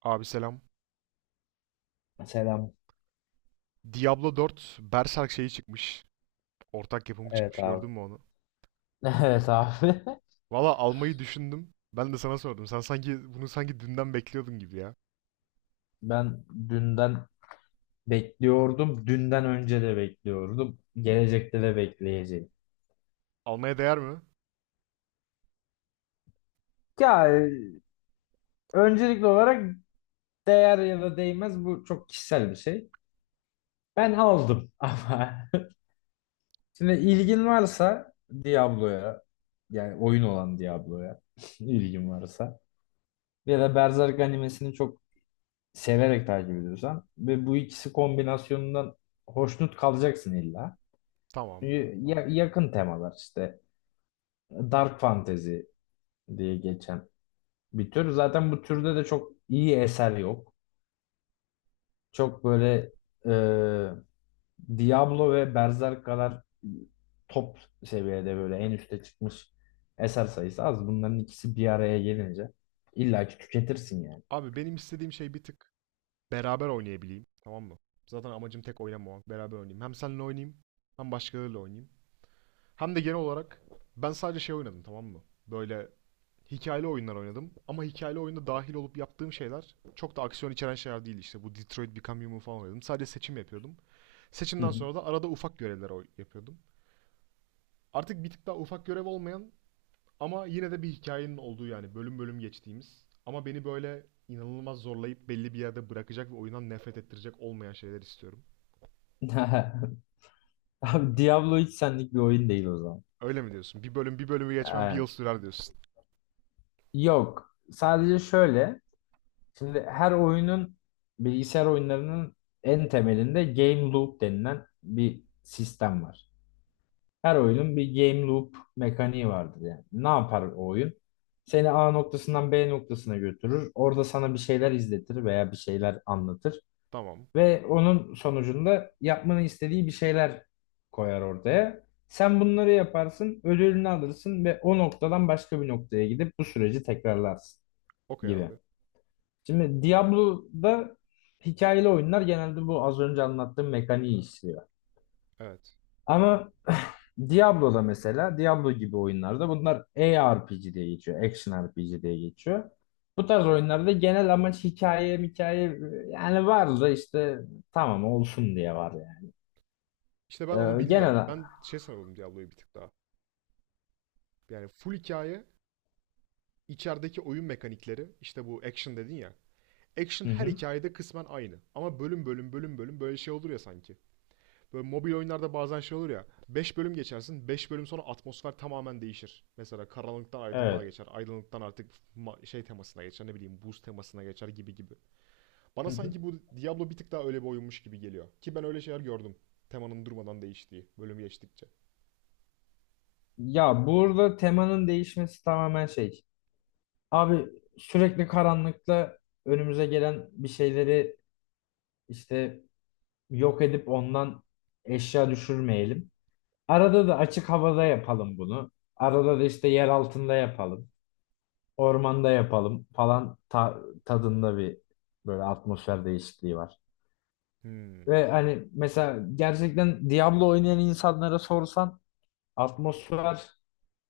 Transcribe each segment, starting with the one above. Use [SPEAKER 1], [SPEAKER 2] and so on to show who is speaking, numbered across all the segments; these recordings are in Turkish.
[SPEAKER 1] Abi selam.
[SPEAKER 2] Selam.
[SPEAKER 1] Diablo 4 Berserk şeyi çıkmış. Ortak yapımı
[SPEAKER 2] Evet
[SPEAKER 1] çıkmış.
[SPEAKER 2] abi.
[SPEAKER 1] Gördün mü onu?
[SPEAKER 2] Evet abi.
[SPEAKER 1] Valla almayı düşündüm. Ben de sana sordum. Sen sanki bunu sanki dünden bekliyordun gibi ya.
[SPEAKER 2] Ben dünden bekliyordum. Dünden önce de bekliyordum. Gelecekte de bekleyeceğim.
[SPEAKER 1] Almaya değer mi?
[SPEAKER 2] Ya öncelikli olarak değer ya da değmez bu çok kişisel bir şey. Ben aldım ama şimdi ilgin varsa Diablo'ya yani oyun olan Diablo'ya ilgin varsa ya da Berserk animesini çok severek takip ediyorsan ve bu ikisi kombinasyonundan hoşnut kalacaksın illa.
[SPEAKER 1] Tamam.
[SPEAKER 2] Yakın temalar işte. Dark fantasy diye geçen bir tür. Zaten bu türde de çok iyi eser yok. Çok böyle e, Diablo ve Berserk kadar top seviyede böyle en üste çıkmış eser sayısı az. Bunların ikisi bir araya gelince illaki tüketirsin yani.
[SPEAKER 1] Abi benim istediğim şey bir tık beraber oynayabileyim. Tamam mı? Zaten amacım tek oynamamak. Beraber oynayayım. Hem seninle oynayayım, hem başkalarıyla oynayayım. Hem de genel olarak ben sadece şey oynadım, tamam mı? Böyle hikayeli oyunlar oynadım. Ama hikayeli oyunda dahil olup yaptığım şeyler çok da aksiyon içeren şeyler değil işte. Bu Detroit Become Human falan oynadım. Sadece seçim yapıyordum. Seçimden
[SPEAKER 2] Hı
[SPEAKER 1] sonra da arada ufak görevler yapıyordum. Artık bir tık daha ufak görev olmayan ama yine de bir hikayenin olduğu, yani bölüm bölüm geçtiğimiz ama beni böyle inanılmaz zorlayıp belli bir yerde bırakacak ve oyundan nefret ettirecek olmayan şeyler istiyorum.
[SPEAKER 2] hı. Abi Diablo hiç senlik bir oyun değil o zaman.
[SPEAKER 1] Öyle mi diyorsun? Bir bölüm bir bölümü geçmem bir yıl
[SPEAKER 2] Yani
[SPEAKER 1] sürer diyorsun.
[SPEAKER 2] yok. Sadece şöyle. Şimdi her oyunun bilgisayar oyunlarının en temelinde game loop denilen bir sistem var. Her oyunun bir game loop mekaniği vardır yani. Ne yapar o oyun? Seni A noktasından B noktasına götürür. Orada sana bir şeyler izletir veya bir şeyler anlatır.
[SPEAKER 1] Tamam.
[SPEAKER 2] Ve onun sonucunda yapmanı istediği bir şeyler koyar ortaya. Sen bunları yaparsın, ödülünü alırsın ve o noktadan başka bir noktaya gidip bu süreci tekrarlarsın
[SPEAKER 1] Okey
[SPEAKER 2] gibi.
[SPEAKER 1] abi.
[SPEAKER 2] Şimdi Diablo'da hikayeli oyunlar genelde bu az önce anlattığım mekaniği işliyor.
[SPEAKER 1] Evet.
[SPEAKER 2] Ama Diablo'da mesela Diablo gibi oyunlarda bunlar ARPG diye geçiyor. Action RPG diye geçiyor. Bu tarz oyunlarda genel amaç hikaye hikaye yani var da işte tamam olsun diye var yani.
[SPEAKER 1] İşte ben
[SPEAKER 2] Ee,
[SPEAKER 1] onu bilmiyorum.
[SPEAKER 2] genel
[SPEAKER 1] Ben şey sanıyordum Diablo'yu, bir tık daha. Yani full hikaye, içerideki oyun mekanikleri, işte bu action dedin ya. Action
[SPEAKER 2] hı
[SPEAKER 1] her
[SPEAKER 2] hı,
[SPEAKER 1] hikayede kısmen aynı. Ama bölüm bölüm bölüm bölüm böyle şey olur ya sanki. Böyle mobil oyunlarda bazen şey olur ya. Beş bölüm geçersin. Beş bölüm sonra atmosfer tamamen değişir. Mesela karanlıktan aydınlığa
[SPEAKER 2] evet.
[SPEAKER 1] geçer. Aydınlıktan artık şey temasına geçer. Ne bileyim, buz temasına geçer gibi gibi. Bana
[SPEAKER 2] Hı hı.
[SPEAKER 1] sanki bu Diablo bir tık daha öyle bir oyunmuş gibi geliyor. Ki ben öyle şeyler gördüm. Temanın durmadan değiştiği bölüm geçtikçe.
[SPEAKER 2] Ya burada temanın değişmesi tamamen şey. Abi sürekli karanlıkta önümüze gelen bir şeyleri işte yok edip ondan eşya düşürmeyelim. Arada da açık havada yapalım bunu. Arada da işte yer altında yapalım. Ormanda yapalım falan tadında bir böyle atmosfer değişikliği var.
[SPEAKER 1] Hmm,
[SPEAKER 2] Ve hani mesela gerçekten Diablo oynayan insanlara sorsan atmosfer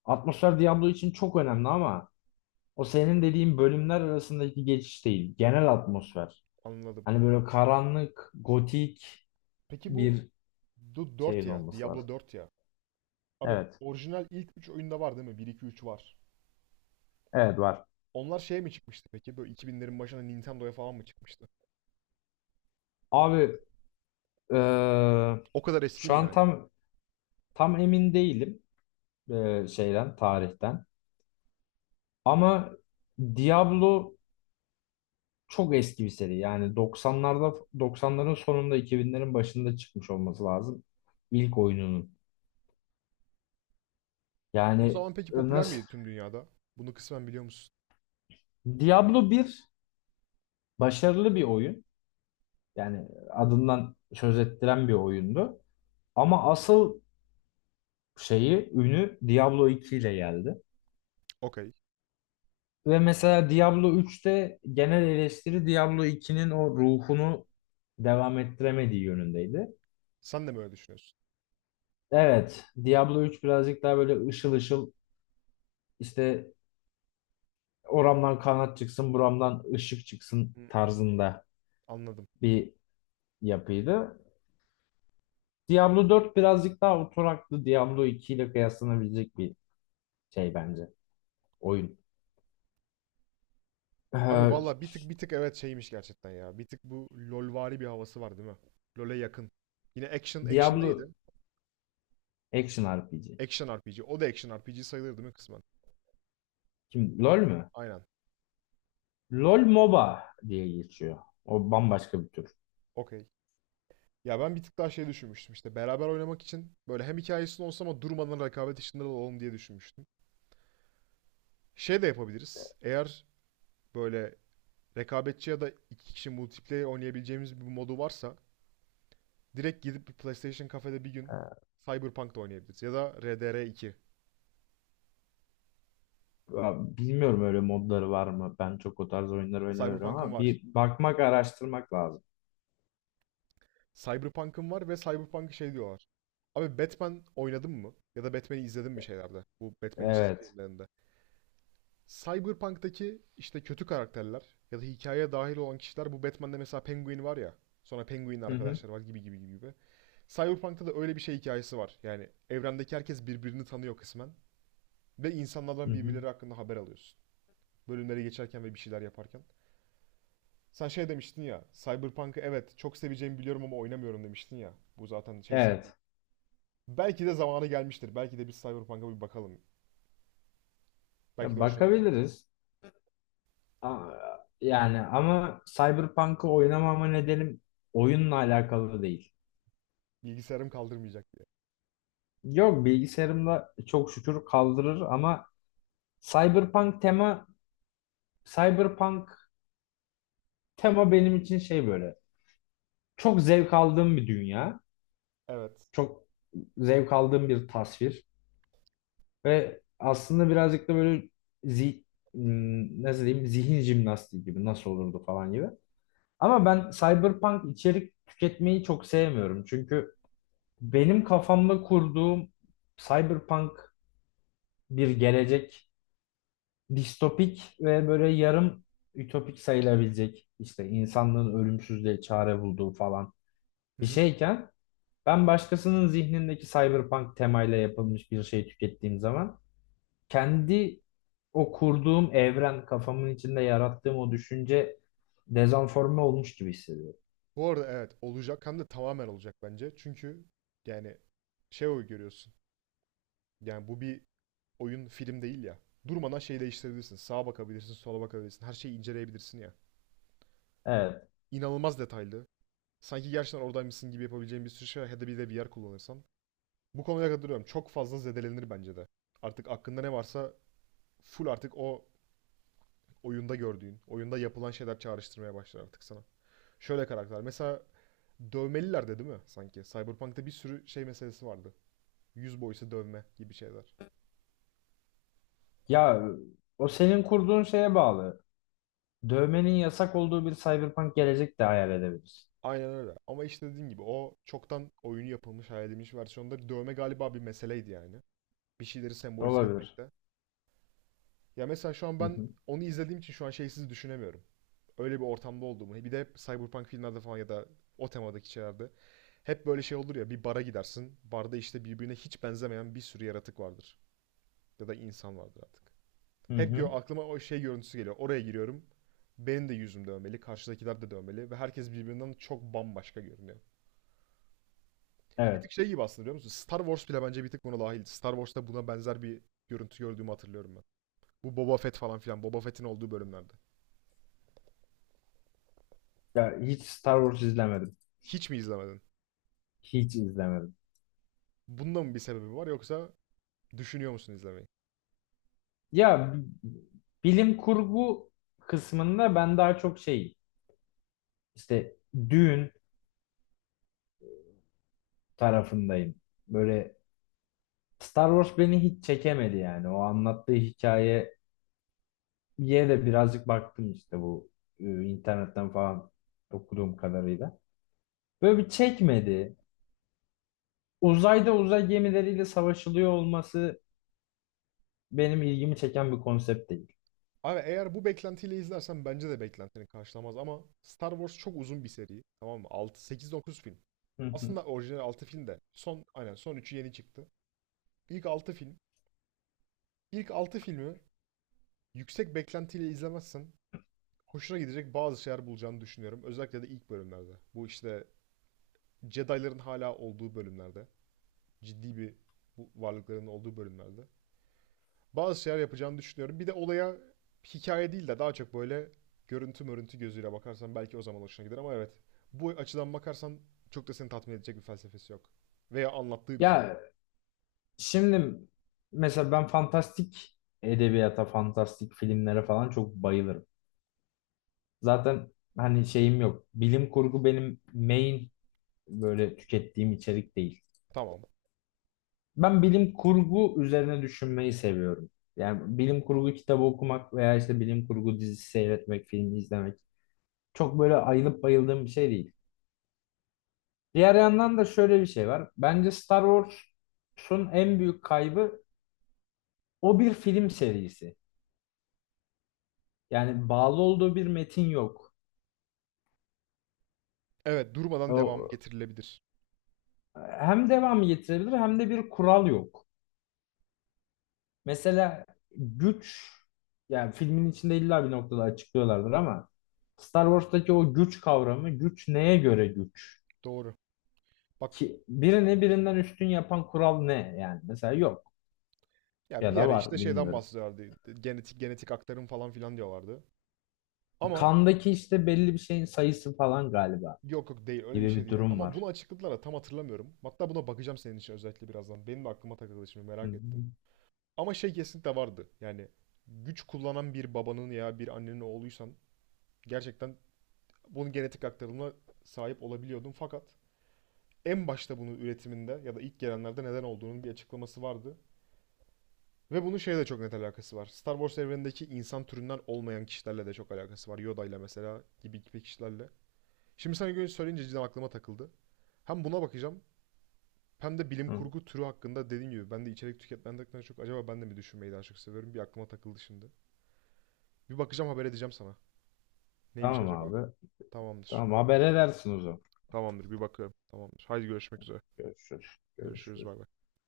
[SPEAKER 2] atmosfer Diablo için çok önemli ama o senin dediğin bölümler arasındaki geçiş değil. Genel atmosfer.
[SPEAKER 1] anladım.
[SPEAKER 2] Hani böyle karanlık, gotik
[SPEAKER 1] Peki bu
[SPEAKER 2] bir
[SPEAKER 1] 4
[SPEAKER 2] şeyin
[SPEAKER 1] ya.
[SPEAKER 2] olması lazım.
[SPEAKER 1] Diablo Dört ya. Abi
[SPEAKER 2] Evet.
[SPEAKER 1] orijinal ilk 3 oyunda var değil mi? Bir 2 3 var.
[SPEAKER 2] Evet var.
[SPEAKER 1] Onlar şeye mi çıkmıştı peki? Böyle 2000'lerin başına Nintendo'ya falan mı çıkmıştı?
[SPEAKER 2] Abi eee,
[SPEAKER 1] O kadar eski
[SPEAKER 2] şu
[SPEAKER 1] mi
[SPEAKER 2] an
[SPEAKER 1] yani?
[SPEAKER 2] tam emin değilim, şeyden tarihten. Ama Diablo çok eski bir seri. Yani 90'larda 90'ların sonunda 2000'lerin başında çıkmış olması lazım ilk oyununun.
[SPEAKER 1] O
[SPEAKER 2] Yani
[SPEAKER 1] zaman peki popüler
[SPEAKER 2] nasıl.
[SPEAKER 1] miydi tüm dünyada? Bunu kısmen biliyor musun?
[SPEAKER 2] Diablo bir başarılı bir oyun. Yani adından söz ettiren bir oyundu. Ama asıl şeyi ünü Diablo 2 ile geldi.
[SPEAKER 1] Okey.
[SPEAKER 2] Ve mesela Diablo 3'te genel eleştiri Diablo 2'nin o ruhunu devam ettiremediği yönündeydi.
[SPEAKER 1] Sen de mi öyle düşünüyorsun?
[SPEAKER 2] Evet, Diablo 3 birazcık daha böyle ışıl ışıl işte oramdan kanat çıksın, buramdan ışık çıksın
[SPEAKER 1] Hmm,
[SPEAKER 2] tarzında
[SPEAKER 1] anladım.
[SPEAKER 2] bir yapıydı. Diablo 4 birazcık daha oturaklı Diablo 2 ile kıyaslanabilecek bir şey bence oyun.
[SPEAKER 1] Abi
[SPEAKER 2] Ee,
[SPEAKER 1] valla bir tık evet şeymiş gerçekten ya. Bir tık bu LoLvari bir havası var değil mi? LoL'e yakın. Yine action neydi?
[SPEAKER 2] Diablo Action RPG.
[SPEAKER 1] Action RPG. O da action RPG sayılır değil mi kısmen?
[SPEAKER 2] Kim? LoL mü?
[SPEAKER 1] Aynen.
[SPEAKER 2] LoL MOBA diye geçiyor. O bambaşka bir tür.
[SPEAKER 1] Okey. Ya ben bir tık daha şey düşünmüştüm işte, beraber oynamak için böyle hem hikayesini olsa ama durmadan rekabet içinde de olalım diye düşünmüştüm. Şey de yapabiliriz. Eğer böyle rekabetçi ya da iki kişi multiplayer oynayabileceğimiz bir modu varsa, direkt gidip bir PlayStation kafede bir gün
[SPEAKER 2] Ee,
[SPEAKER 1] Cyberpunk da oynayabiliriz. Ya da RDR2.
[SPEAKER 2] Ya bilmiyorum öyle modları var mı? Ben çok o tarz oyunlar oynamıyorum
[SPEAKER 1] Cyberpunk'ın
[SPEAKER 2] ama
[SPEAKER 1] var.
[SPEAKER 2] bir bakmak, araştırmak lazım.
[SPEAKER 1] Cyberpunk'ın var ve Cyberpunk şey diyorlar. Abi Batman oynadın mı? Ya da Batman'i izledin mi şeylerde? Bu Batman'in çizgi
[SPEAKER 2] Evet.
[SPEAKER 1] filmlerinde. Cyberpunk'taki işte kötü karakterler ya da hikayeye dahil olan kişiler, bu Batman'de mesela Penguin var ya. Sonra Penguin'in
[SPEAKER 2] Hı hı.
[SPEAKER 1] arkadaşları var gibi gibi gibi gibi. Cyberpunk'ta da öyle bir şey hikayesi var. Yani evrendeki herkes birbirini tanıyor kısmen. Ve
[SPEAKER 2] Hı
[SPEAKER 1] insanlardan
[SPEAKER 2] hı.
[SPEAKER 1] birbirleri hakkında haber alıyorsun. Bölümleri geçerken ve bir şeyler yaparken. Sen şey demiştin ya, Cyberpunk'ı evet çok seveceğimi biliyorum ama oynamıyorum demiştin ya. Bu zaten şey sevdiğim.
[SPEAKER 2] Evet.
[SPEAKER 1] Belki de zamanı gelmiştir. Belki de biz Cyberpunk'a bir bakalım. Belki
[SPEAKER 2] Ya
[SPEAKER 1] de hoşuna gidecek.
[SPEAKER 2] bakabiliriz. Aa, yani ama Cyberpunk'ı oynamama nedenim oyunla alakalı değil.
[SPEAKER 1] Bilgisayarım kaldırmayacak diye.
[SPEAKER 2] Yok bilgisayarımda çok şükür kaldırır ama Cyberpunk tema Cyberpunk tema benim için şey böyle. Çok zevk aldığım bir dünya.
[SPEAKER 1] Evet.
[SPEAKER 2] Çok zevk aldığım bir tasvir. Ve aslında birazcık da böyle zi, nasıl diyeyim zihin jimnastiği gibi nasıl olurdu falan gibi. Ama ben cyberpunk içerik tüketmeyi çok sevmiyorum. Çünkü benim kafamda kurduğum cyberpunk bir gelecek distopik ve böyle yarım ütopik sayılabilecek işte insanlığın ölümsüzlüğe çare bulduğu falan
[SPEAKER 1] Hı
[SPEAKER 2] bir
[SPEAKER 1] hı.
[SPEAKER 2] şeyken ben başkasının zihnindeki cyberpunk temayla yapılmış bir şey tükettiğim zaman kendi o kurduğum evren, kafamın içinde yarattığım o düşünce dezenforme olmuş gibi hissediyorum.
[SPEAKER 1] Bu arada evet olacak, hem de tamamen olacak bence. Çünkü yani şey o görüyorsun. Yani bu bir oyun, film değil ya. Durmadan şey değiştirebilirsin. Sağa bakabilirsin, sola bakabilirsin. Her şeyi inceleyebilirsin ya.
[SPEAKER 2] Evet.
[SPEAKER 1] İnanılmaz detaylı. Sanki gerçekten oradaymışsın gibi yapabileceğin bir sürü şey var. Ya da bir de VR kullanırsan. Bu konuya katılıyorum. Çok fazla zedelenir bence de. Artık aklında ne varsa, full artık o oyunda gördüğün, oyunda yapılan şeyler çağrıştırmaya başlar artık sana. Şöyle karakter. Mesela dövmeliler de değil mi sanki? Cyberpunk'ta bir sürü şey meselesi vardı. Yüz boyası, dövme gibi şeyler.
[SPEAKER 2] Ya o senin kurduğun şeye bağlı. Dövmenin yasak olduğu bir cyberpunk gelecek de hayal edebiliriz.
[SPEAKER 1] Aynen öyle. Ama işte dediğim gibi, o çoktan oyunu yapılmış, hayal edilmiş versiyonda dövme galiba bir meseleydi yani. Bir şeyleri sembolize
[SPEAKER 2] Olabilir.
[SPEAKER 1] etmekte. Ya mesela şu an
[SPEAKER 2] Hı
[SPEAKER 1] ben
[SPEAKER 2] hı.
[SPEAKER 1] onu izlediğim için şu an şeysiz düşünemiyorum. Öyle bir ortamda olduğumu. Bir de Cyberpunk filmlerde falan ya da o temadaki şeylerde, hep böyle şey olur ya, bir bara gidersin. Barda işte birbirine hiç benzemeyen bir sürü yaratık vardır. Ya da insan vardır artık.
[SPEAKER 2] Hı
[SPEAKER 1] Hep
[SPEAKER 2] hı.
[SPEAKER 1] aklıma o şey görüntüsü geliyor. Oraya giriyorum. Benim de yüzüm dövmeli, karşıdakiler de dövmeli ve herkes birbirinden çok bambaşka görünüyor. Bir tık
[SPEAKER 2] Evet.
[SPEAKER 1] şey gibi aslında, biliyor musun? Star Wars bile bence bir tık buna dahil. Star Wars'ta buna benzer bir görüntü gördüğümü hatırlıyorum ben. Bu Boba Fett falan filan. Boba Fett'in olduğu bölümlerde.
[SPEAKER 2] Ya hiç Star Wars izlemedim.
[SPEAKER 1] Hiç mi izlemedin?
[SPEAKER 2] Hiç izlemedim.
[SPEAKER 1] Bunda mı bir sebebi var, yoksa düşünüyor musun izlemeyi?
[SPEAKER 2] Ya bilim kurgu kısmında ben daha çok şey işte düğün tarafındayım. Böyle Star Wars beni hiç çekemedi yani. O anlattığı hikayeye de birazcık baktım işte bu internetten falan okuduğum kadarıyla. Böyle bir çekmedi. Uzayda uzay gemileriyle savaşılıyor olması benim ilgimi çeken bir konsept değil.
[SPEAKER 1] Abi eğer bu beklentiyle izlersen bence de beklentini karşılamaz ama Star Wars çok uzun bir seri. Tamam mı? 6, 8, 9 film.
[SPEAKER 2] Hı hı.
[SPEAKER 1] Aslında orijinal 6 film de, son aynen son üçü yeni çıktı. İlk 6 film. İlk 6 filmi yüksek beklentiyle izlemezsen hoşuna gidecek bazı şeyler bulacağını düşünüyorum. Özellikle de ilk bölümlerde. Bu işte Jedi'ların hala olduğu bölümlerde. Ciddi bir, bu varlıkların olduğu bölümlerde. Bazı şeyler yapacağını düşünüyorum. Bir de olaya hikaye değil de daha çok böyle görüntü mörüntü gözüyle bakarsan belki o zaman hoşuna gider ama evet. Bu açıdan bakarsan çok da seni tatmin edecek bir felsefesi yok. Veya anlattığı bir şey yok.
[SPEAKER 2] Ya şimdi mesela ben fantastik edebiyata, fantastik filmlere falan çok bayılırım. Zaten hani şeyim yok. Bilim kurgu benim main böyle tükettiğim içerik değil.
[SPEAKER 1] Tamam.
[SPEAKER 2] Ben bilim kurgu üzerine düşünmeyi seviyorum. Yani bilim kurgu kitabı okumak veya işte bilim kurgu dizisi seyretmek, filmi izlemek çok böyle ayılıp bayıldığım bir şey değil. Diğer yandan da şöyle bir şey var. Bence Star Wars'un en büyük kaybı o bir film serisi. Yani bağlı olduğu bir metin yok.
[SPEAKER 1] Evet, durmadan devam
[SPEAKER 2] O,
[SPEAKER 1] getirilebilir.
[SPEAKER 2] hem devamı getirebilir hem de bir kural yok. Mesela güç, yani filmin içinde illa bir noktada açıklıyorlardır ama Star Wars'taki o güç kavramı, güç neye göre güç?
[SPEAKER 1] Doğru. Bak,
[SPEAKER 2] Ki birini birinden üstün yapan kural ne yani? Mesela yok
[SPEAKER 1] ya
[SPEAKER 2] ya
[SPEAKER 1] bir
[SPEAKER 2] da
[SPEAKER 1] ara işte
[SPEAKER 2] var
[SPEAKER 1] şeyden
[SPEAKER 2] bilmiyorum.
[SPEAKER 1] bahsediyorlardı. Genetik aktarım falan filan diyorlardı. Ama
[SPEAKER 2] Kandaki işte belli bir şeyin sayısı falan galiba
[SPEAKER 1] yok yok, değil öyle bir
[SPEAKER 2] gibi
[SPEAKER 1] şey
[SPEAKER 2] bir
[SPEAKER 1] değil.
[SPEAKER 2] durum
[SPEAKER 1] Ama bunu
[SPEAKER 2] var.
[SPEAKER 1] açıkladılar da tam hatırlamıyorum. Hatta buna bakacağım senin için özellikle birazdan. Benim de aklıma takıldı şimdi,
[SPEAKER 2] Hı
[SPEAKER 1] merak ettim.
[SPEAKER 2] hı.
[SPEAKER 1] Ama şey kesinlikle vardı. Yani güç kullanan bir babanın ya bir annenin oğluysan, gerçekten bunun genetik aktarımına sahip olabiliyordun. Fakat en başta bunun üretiminde ya da ilk gelenlerde neden olduğunun bir açıklaması vardı. Ve bunun şeyle de çok net alakası var. Star Wars evrenindeki insan türünden olmayan kişilerle de çok alakası var. Yoda ile mesela, gibi gibi kişilerle. Şimdi sana göre söyleyince cidden aklıma takıldı. Hem buna bakacağım hem de bilim
[SPEAKER 2] Hı.
[SPEAKER 1] kurgu türü hakkında dediğim gibi, ben de içerik tüketmenden çok acaba ben de mi düşünmeyi daha çok seviyorum, bir aklıma takıldı şimdi. Bir bakacağım, haber edeceğim sana. Neymiş
[SPEAKER 2] Tamam
[SPEAKER 1] acaba?
[SPEAKER 2] abi.
[SPEAKER 1] Tamamdır.
[SPEAKER 2] Tamam haber edersin o zaman.
[SPEAKER 1] Tamamdır, bir bakıyorum. Tamamdır. Haydi görüşmek üzere.
[SPEAKER 2] Görüşürüz.
[SPEAKER 1] Görüşürüz,
[SPEAKER 2] Görüşürüz.
[SPEAKER 1] bay bay.